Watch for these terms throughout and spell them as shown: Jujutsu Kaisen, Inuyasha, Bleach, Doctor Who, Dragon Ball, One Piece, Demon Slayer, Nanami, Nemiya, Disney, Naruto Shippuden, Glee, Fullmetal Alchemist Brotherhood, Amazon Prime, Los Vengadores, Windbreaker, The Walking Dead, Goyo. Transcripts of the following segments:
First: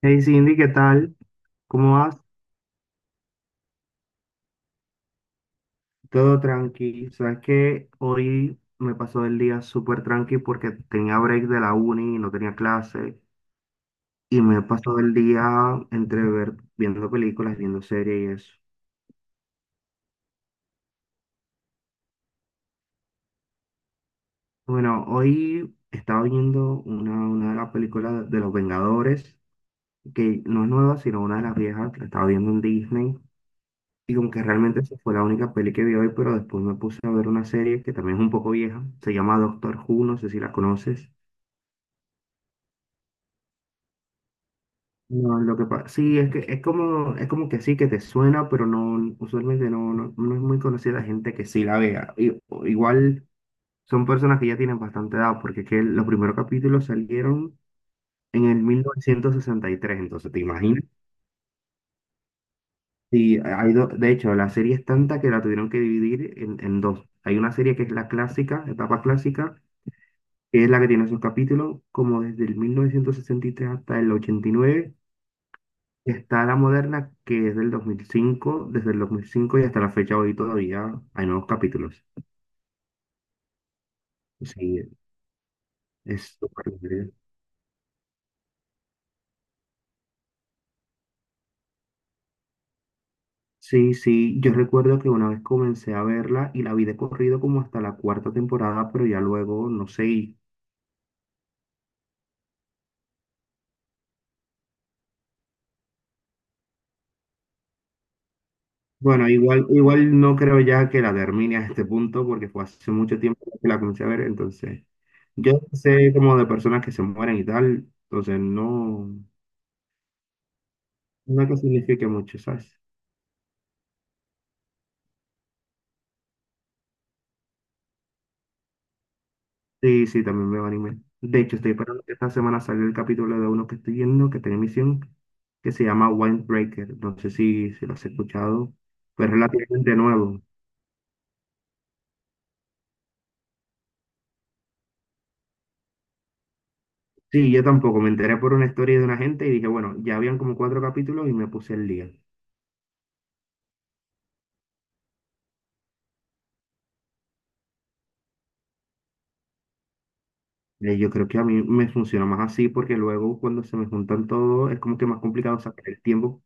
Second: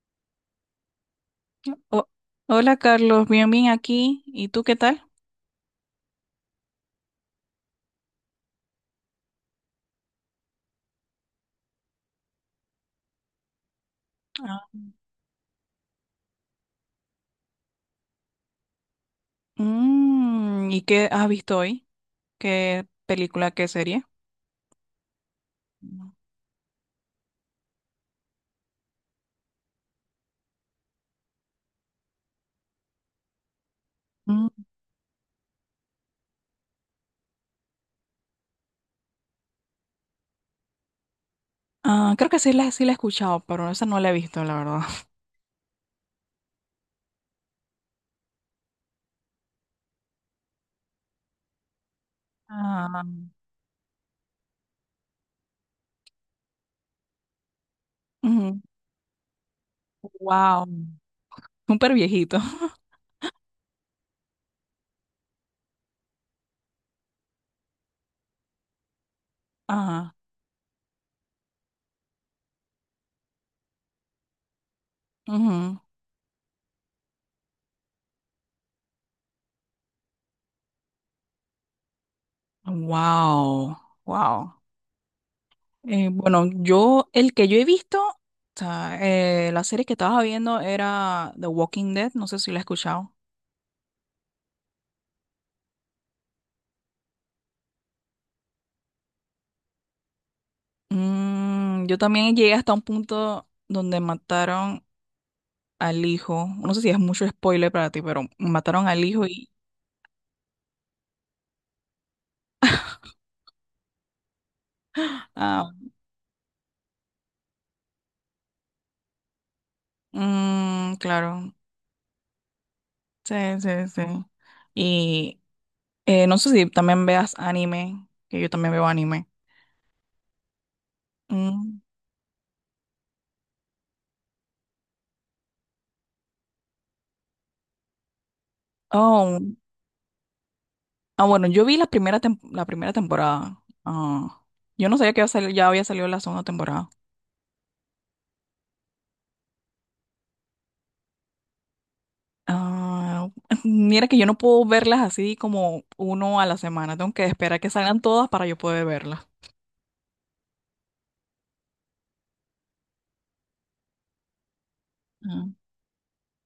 Hey Cindy, ¿qué tal? ¿Cómo Ho- vas? hola Carlos, bien, bien aquí. ¿Y tú qué tal? Todo tranqui. Sabes que hoy me pasó el día súper tranqui porque tenía break de la uni y no tenía clase. Y me he Ah. pasado el día entre ver, viendo películas, viendo series y eso. ¿Y qué has visto hoy? ¿Qué película, qué serie? Bueno, hoy No. estaba viendo una de las películas de Los Vengadores, que no es nueva, sino una de las viejas. La estaba viendo en Disney. Y como que Mm, realmente esa fue la única peli que vi hoy, pero después me puse a ver una serie que también es un poco vieja. Se llama Doctor Who, no sé si la conoces. ah, creo que sí la he escuchado, pero esa no la he visto, la verdad. No, lo que pasa, sí, es que es como que sí, que te suena, pero no, usualmente no es muy conocida la gente que sí la vea. Ah, Igual son personas que ya tienen bastante edad, porque es que los primeros capítulos salieron en ujú. el 1963, entonces te Wow, imaginas. súper viejito. Sí, de hecho, la serie es tanta que la tuvieron que dividir en dos. Hay una serie que es la clásica, etapa clásica, Ajá. que es la que tiene sus capítulos como desde el 1963 hasta el 89. Ujú. Está la moderna que es del 2005, desde el 2005 y hasta la fecha hoy todavía hay nuevos capítulos. Wow, wow. Sí, es Bueno, súper divertido. el que yo he visto, o sea, la serie que estaba viendo era The Walking Dead, no sé si la he escuchado. Sí, sí, yo recuerdo que una vez comencé a verla y la vi de corrido como hasta la cuarta temporada, pero ya luego, no sé, Yo también llegué hasta un punto donde mataron al hijo. No sé si es mucho spoiler para ti, pero mataron al hijo bueno, y... igual, igual no creo ya que la termine a este punto porque fue hace mucho tiempo que la comencé a ver, entonces yo Ah, sé como de personas que se mueren y tal, entonces no, mm, no es claro. que signifique mucho, ¿sabes? Sí, sí, sí. Y no sé si también veas anime, que yo también veo anime. Sí, sí, también veo anime. De hecho, estoy Mm. esperando que esta semana salga el capítulo de uno que estoy viendo, que tiene emisión, que se llama Windbreaker. No sé si lo has escuchado, pero es Oh, relativamente nuevo. ah, bueno, yo vi la primera temporada. Ah, yo no sabía que iba a ya había salido la segunda temporada. Sí, yo tampoco. Me enteré por una historia de una gente y dije, bueno, ya habían como cuatro capítulos y me puse el día. Ah, mira que yo no puedo verlas así como uno a la semana. Tengo que esperar que salgan todas para yo poder verlas. Yo creo que a mí me funciona más así porque luego cuando se me juntan todos es como que más Ah, complicado sacar el tiempo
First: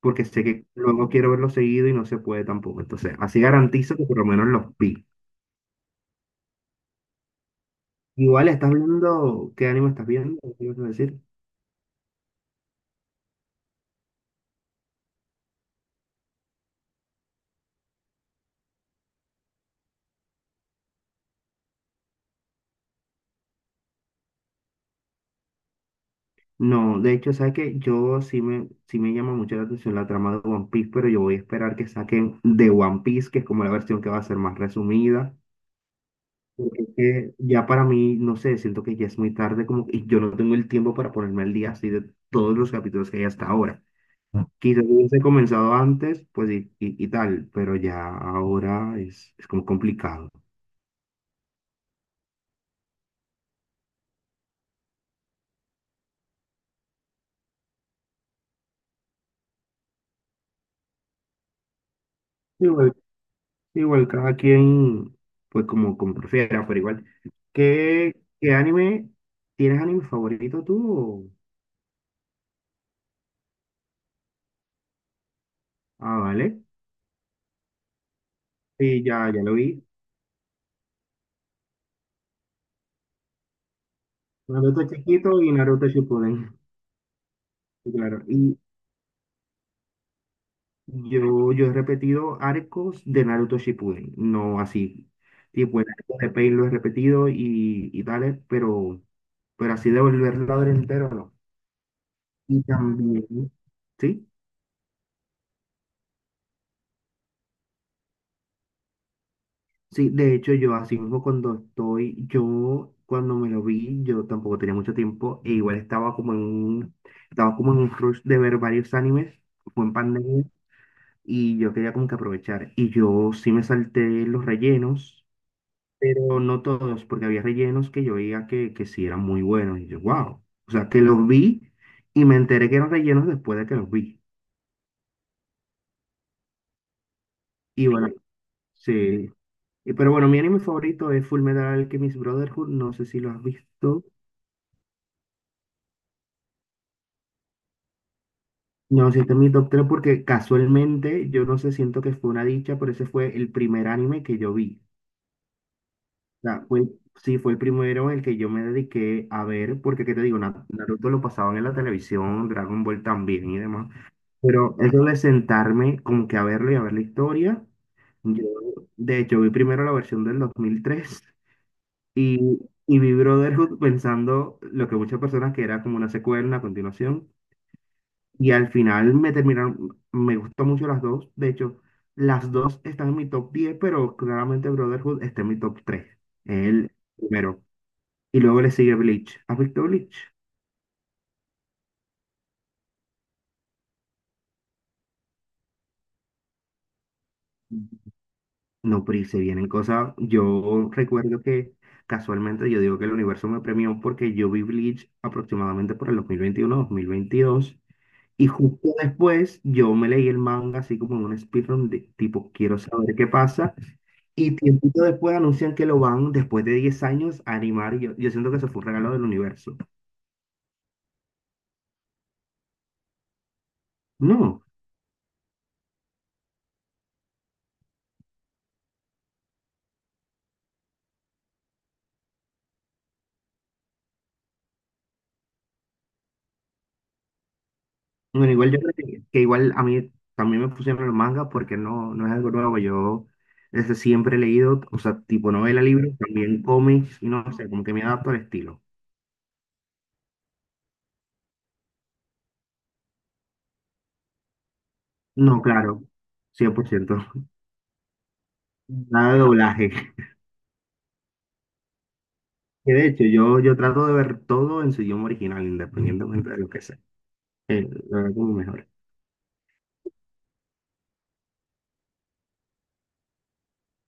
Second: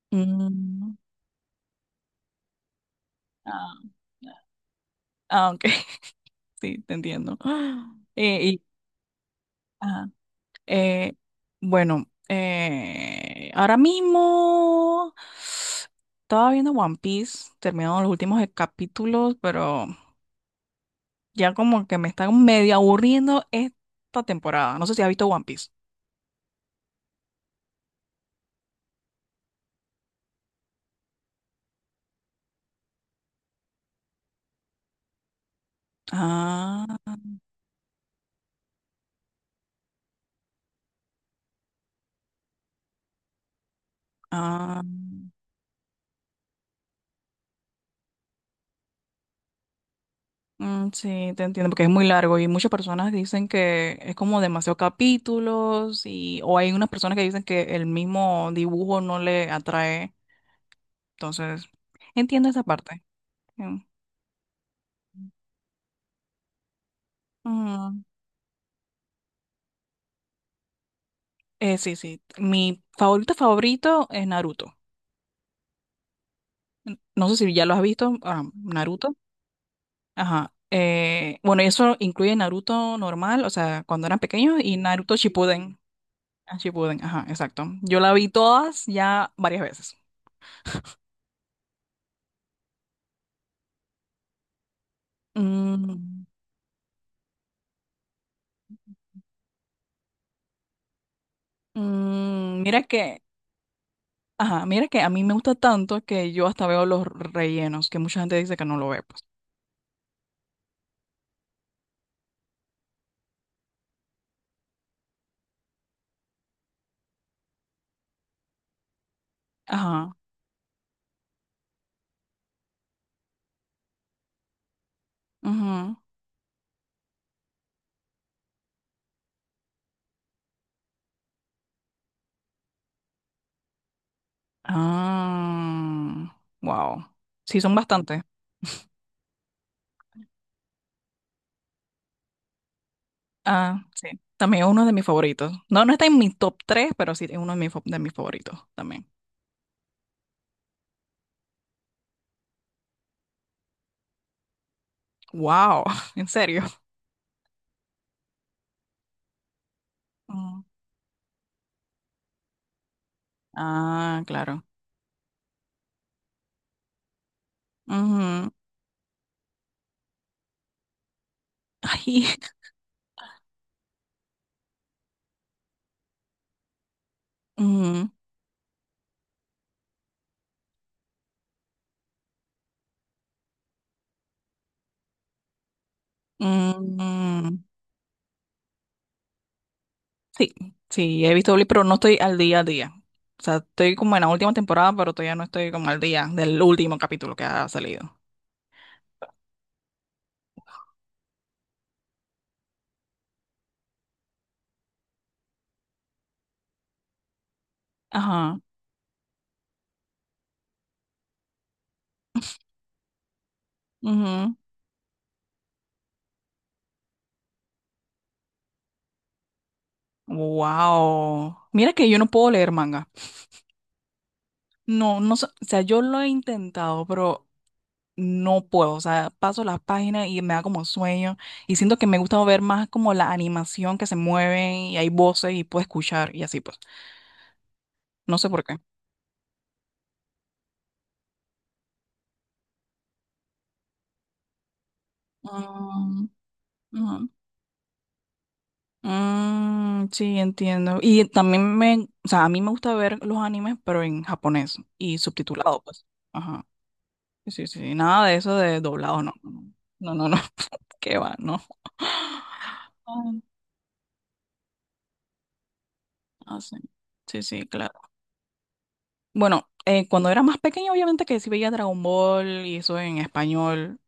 porque sé que mm, luego quiero verlo seguido y no se puede tampoco. Entonces, así ah, garantizo que por lo menos los vi. ah, ok, sí, te entiendo. Igual Y, estás viendo, ¿qué anime estás ajá, viendo? ¿Qué ibas a eh, decir? bueno, ahora mismo estaba viendo One Piece, terminaron los últimos capítulos, pero ya como que me están medio aburriendo esta temporada. No sé si has visto One Piece. No, de hecho, sabes que yo sí me llama mucho la atención la trama de One Piece, pero yo voy a esperar que saquen de One Piece, que es como la versión que va a ser más resumida, porque es Ah, que ya para mí, no sé, siento que ya es muy tarde, como y yo no tengo el tiempo para ponerme al día así de todos los capítulos que hay hasta ahora. ah. Quizás hubiese comenzado antes, pues y tal, pero ya ahora es como complicado. Mm, sí, te entiendo, porque es muy largo y muchas personas dicen que es como demasiados capítulos y o hay unas personas que dicen que el mismo dibujo no le atrae, entonces entiendo esa parte. Mm, Igual cada quien, pues como prefiera, pero igual. mm. ¿Qué, qué anime? ¿Tienes anime favorito tú? Sí, sí, mi favorito favorito es Naruto. Ah, vale. No sé si ya lo has visto, ah, Sí, Naruto. ya lo vi. Ajá. Bueno, eso incluye Naruto normal, o sea, cuando eran pequeños y Naruto Naruto chiquito y Shippuden. Naruto Shippuden. Ah, Shippuden, ajá, exacto. Sí, Yo la claro. vi Y todas ya varias veces. yo he repetido arcos de Naruto Shippuden. No así. Tipo, el arco Mm. de Pain lo he repetido y tales, pero así de volverlo a ver entero, no. Mm, Y mira que, también, ¿sí? ajá, mira que a mí me gusta tanto que yo hasta veo los rellenos, que mucha gente dice que no lo ve, pues. Sí, de hecho yo así mismo cuando yo cuando me lo vi, yo tampoco tenía mucho tiempo e igual estaba como estaba como en un rush de ver varios animes, fue en Ajá. pandemia y yo quería como que aprovechar y yo sí me salté los rellenos, Ujú. pero no todos, porque había rellenos que yo veía que sí eran muy buenos y yo, wow, o sea, que los vi y me enteré que eran rellenos después de que los vi. Ah, wow. Sí, son Y bueno, bastantes. sí, pero bueno, mi anime favorito es Fullmetal Alchemist Brotherhood, no sé si lo has Ah, visto. sí. También es uno de mis favoritos. No, no está en mi top 3, pero sí es uno de de mis favoritos también. No, sí, este es mi top 3 porque casualmente yo no sé, siento que fue una dicha, pero ese fue el primer anime que yo vi. Wow, en O sea, serio. fue, sí, fue el primero en el que yo me dediqué a ver, porque qué te digo, Mm. Naruto lo pasaban en la televisión, Dragon Ball también y demás. Ah, claro. Pero eso de sentarme como que a verlo y a ver la historia, yo Ujú. de hecho vi primero la versión del 2003 Ay. y, y vi Brotherhood pensando lo que muchas personas que era como una secuela, una continuación. ujú, Y al final me terminaron, me gustó mucho las dos. De hecho, las dos están en mi top 10 pero claramente Brotherhood está en mi top tres. El ujú. primero. Y luego le sigue Bleach. ¿Has visto Bleach? Sí, sí, he visto Glee, pero no estoy al día a día. O sea, estoy como en la última temporada, pero todavía no estoy como al día del último capítulo que ha salido. No, pero y se vienen cosas. Yo recuerdo que casualmente yo digo que el universo me premió porque yo vi Bleach aproximadamente por el 2021 2022. Y Ajá. justo después yo me leí el manga así como en un speedrun de tipo, quiero saber qué pasa. Ujú. Y tiempito después anuncian que lo van, después de 10 años, a animar. Y yo siento que eso fue un regalo del universo. Wow. Mira que yo no puedo leer manga. No, No, no, o sea, yo lo he intentado, pero no puedo. O sea, paso las páginas y me da como sueño. Y siento que me gusta ver más como la animación que se mueven y hay voces y puedo escuchar y así pues. No sé bueno, por igual qué. yo creo que igual a mí también me pusieron el manga porque no, no es algo nuevo. Yo desde siempre he leído, o sea, tipo novela, libros, Mm, también cómics, y ujú. no sé, como que me adapto al estilo. Mm, sí, entiendo. Y también o sea, a mí me gusta ver los animes, pero en japonés y No, subtitulado, claro, pues. Ajá. 100%. Sí, sí, sí, nada de eso de doblado, no. Nada de doblaje. No, no, no. Qué va, no. Que de hecho, Ah, yo trato de ver todo en su idioma original, independientemente de lo sí. que sea. Sí, sí, Eh, claro. lo veo como mejor. Bueno, cuando era más pequeña, obviamente que sí veía Dragon Ball y eso en español,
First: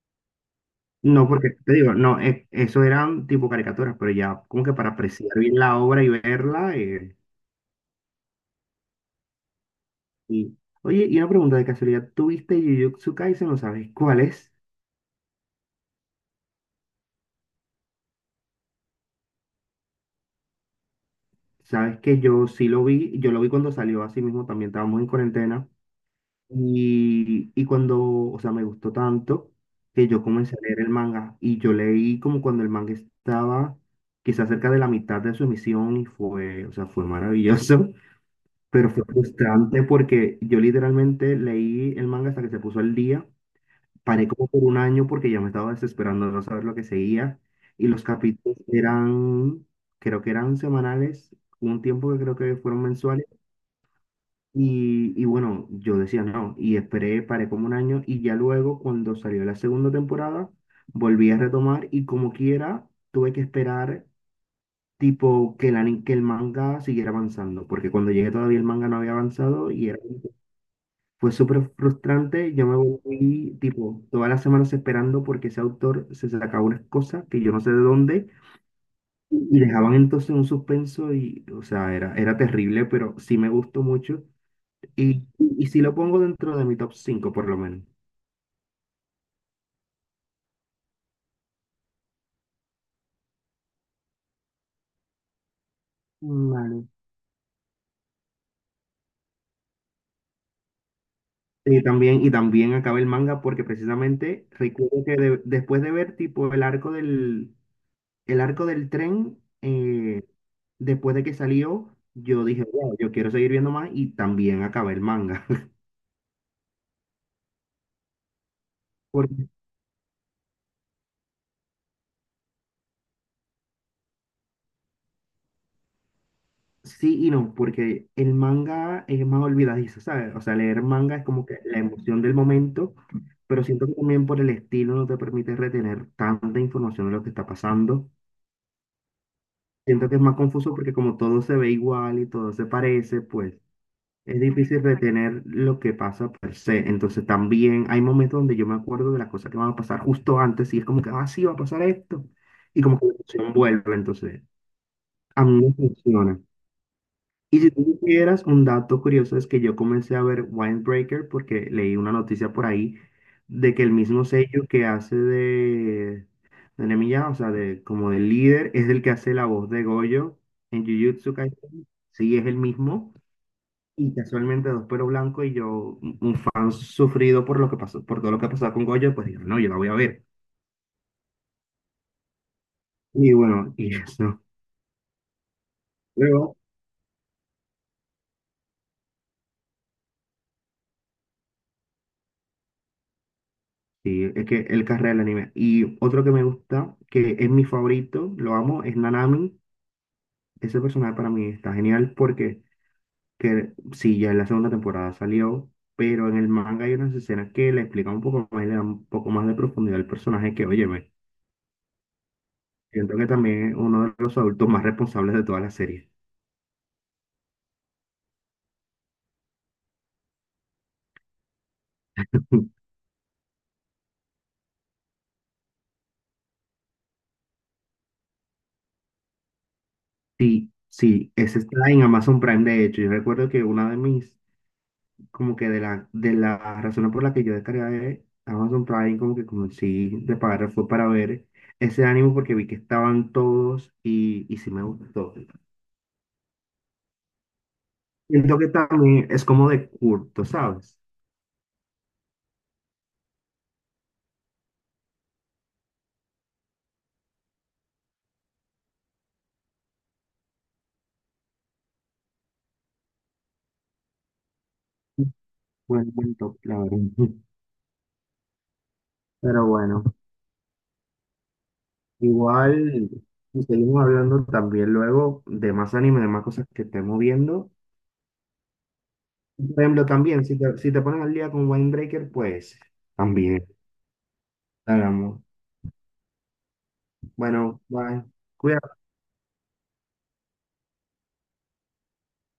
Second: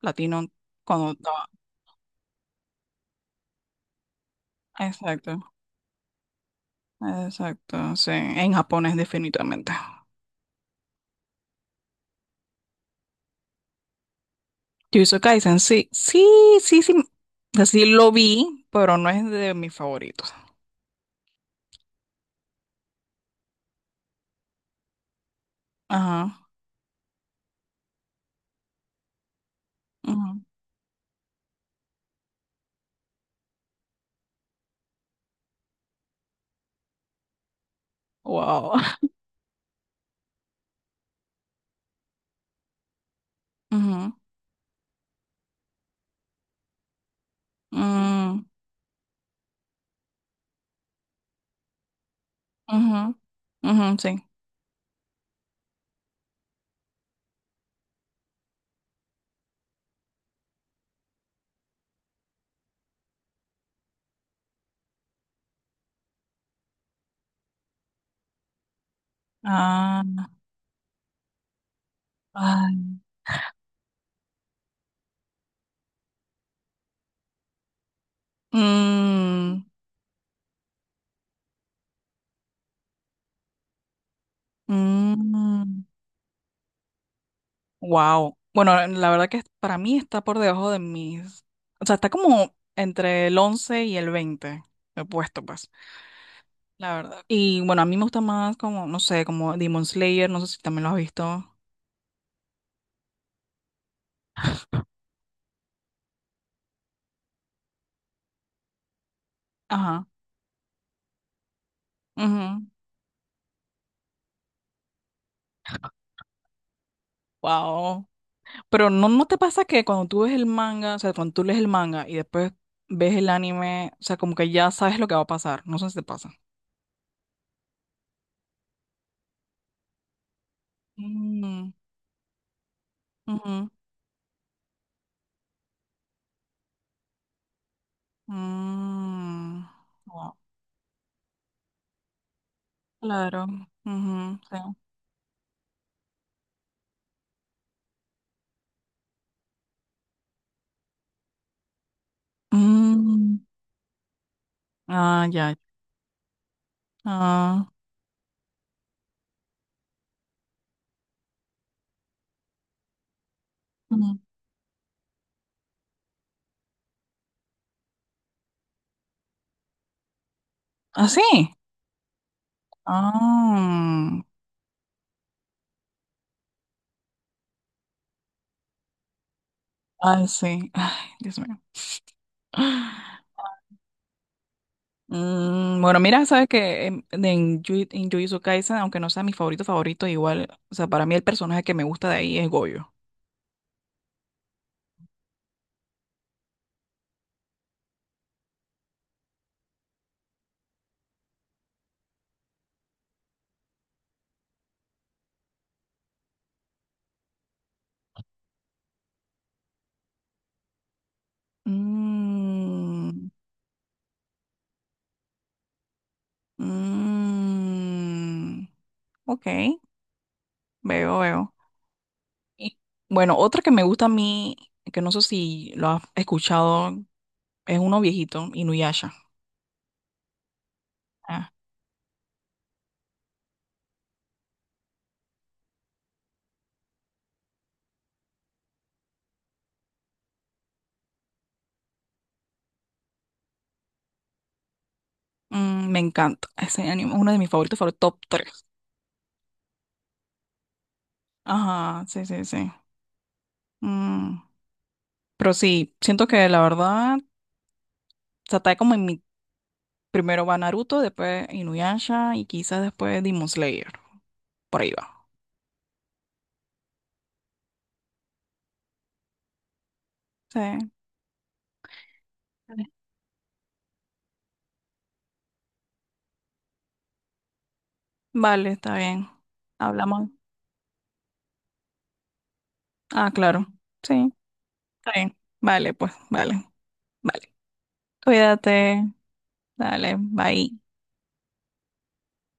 latino, cuando No, estaba. porque te digo, no, eso eran tipo caricaturas, pero ya como que para apreciar Exacto, bien la obra y verla. Exacto, sí, en japonés definitivamente. y, Oye, y una pregunta de casualidad, ¿tú viste Jujutsu Kaisen o sabes cuál es? Jujutsu Kaisen, sí, sí, sí, sí. Así lo vi, pero no es de mis favoritos. Sabes que yo sí lo vi, yo lo vi cuando salió, así mismo también estábamos en cuarentena. Ajá. Y, y cuando, o sea, me gustó tanto que yo Ujú, comencé a leer el manga y yo leí como cuando el manga estaba quizás cerca de la mitad de su emisión y fue, o sea, fue maravilloso, wow. pero fue frustrante porque yo literalmente leí el manga hasta que se puso al día, Ujú, paré como por un año porque ya me estaba desesperando de no saber lo que seguía y los mm, capítulos eran, creo que eran semanales, hubo un tiempo que creo que fueron ujú, mensuales ujú, sí. y bueno, yo decía no, y esperé, paré como un año y ya luego cuando salió la segunda temporada, volví a retomar y como quiera, tuve que esperar tipo que que el manga siguiera avanzando, porque cuando llegué todavía el manga no había avanzado y Ah, fue súper frustrante, yo me ay, volví tipo todas las semanas esperando porque ese autor se sacaba unas cosas que yo no sé de dónde y mm, dejaban entonces un suspenso y, o sea, era, era terrible, pero sí me gustó mucho. Y si mm, lo pongo dentro de mi top 5 por lo menos. wow. Bueno, la verdad que para mí está por debajo de mis. O sea, está como entre el 11 y el 20. He puesto, pues. Vale. La verdad. Y bueno, a mí me gusta más como, no sé, como Demon Slayer, no sé si también lo has visto. Y también acaba el manga porque precisamente recuerdo que después de ver tipo el arco del tren, Ajá. Después de que salió, yo Ujú. dije, wow, yo quiero seguir viendo más y también acabé el manga. Wow. Pero no, ¿no te Porque, pasa que cuando tú ves el manga, o sea, cuando tú lees el manga y después ves el anime, o sea, como que ya sabes lo que va a pasar? No sé si te pasa. sí y no, porque el manga es más olvidadizo, ¿sabes? O sea, leer manga es como que Mm, la emoción del momento, pero ujú, siento que también por el estilo no te permite retener tanta información de lo que está pasando. mm. Siento que es Wow. más confuso porque como todo se ve igual y todo se parece, Claro. pues Ujú, es sí. difícil retener lo que pasa per se. Entonces también hay momentos donde yo me acuerdo de las cosas que van a pasar justo antes y es como que, ah, sí, va a pasar esto. Y como que la Mm, emoción vuelve, entonces ah, a mí ya. me funciona. Y Ah, si tú supieras, un dato curioso es que yo comencé a ver Windbreaker porque leí una noticia por ahí de que el ujú. mismo sello que hace de Nemiya, o sea, de, como del líder, es el que hace la voz de Goyo en Ah, sí. Jujutsu Kaisen. Sí, es el mismo. Y Ah, casualmente dos pero blanco y yo, un fan sufrido por lo que pasó, por todo lo que ha pasado con Goyo, pues digo, no, yo la voy a ver. ay, sí. Ay, Dios mío. Y bueno, y eso. Bueno, mira, sabes Luego, que en, de- en, Yu- en Jujutsu Kaisen, aunque no sea mi favorito favorito, igual, o sea, para mí el personaje que me gusta de ahí es Goyo. sí, es que el carrera del anime. Y otro que me gusta, que es mi favorito, lo amo, es Nanami. Ese personaje para mí está genial porque que, sí, ya en la segunda temporada salió, pero en el manga hay unas escenas que le explican un poco más, y le dan un poco más de profundidad al personaje que, óyeme, siento que Mm, también es uno de los adultos más responsables de toda la serie. mm, ok, veo, veo. Y, Bueno, otra que me gusta a mí, que no sé si lo has escuchado, es uno viejito, Inuyasha. Sí, sí, Ah, ese está en Amazon Prime, de hecho. Yo recuerdo que una de mis como que de de la razón por la que yo descargué Amazon Prime, como que sí de pagar fue para ver ese ánimo porque vi que estaban todos y sí me gustó. Me encanta. Ese anime es uno de mis favoritos, fue el top Siento tres. que también es como de culto, ¿sabes? Ajá, sí, sí, sí. Mm, pero sí, siento que la verdad, se está como en mi. Primero va Naruto, después Inuyasha y quizás después Demon Slayer. Por ahí va. Buen top, la verdad. Pero bueno, Sí. Vale, igual si seguimos hablando también luego de más anime, de más cosas que estemos viendo. vale, está bien. Por ejemplo, Hablamos. también, si te pones al día con Winebreaker, pues Ah, claro. también Sí, está bien. hablamos. Vale, pues, vale, vale. Bueno, bye. Cuídate. Cuídate. Dale, bye.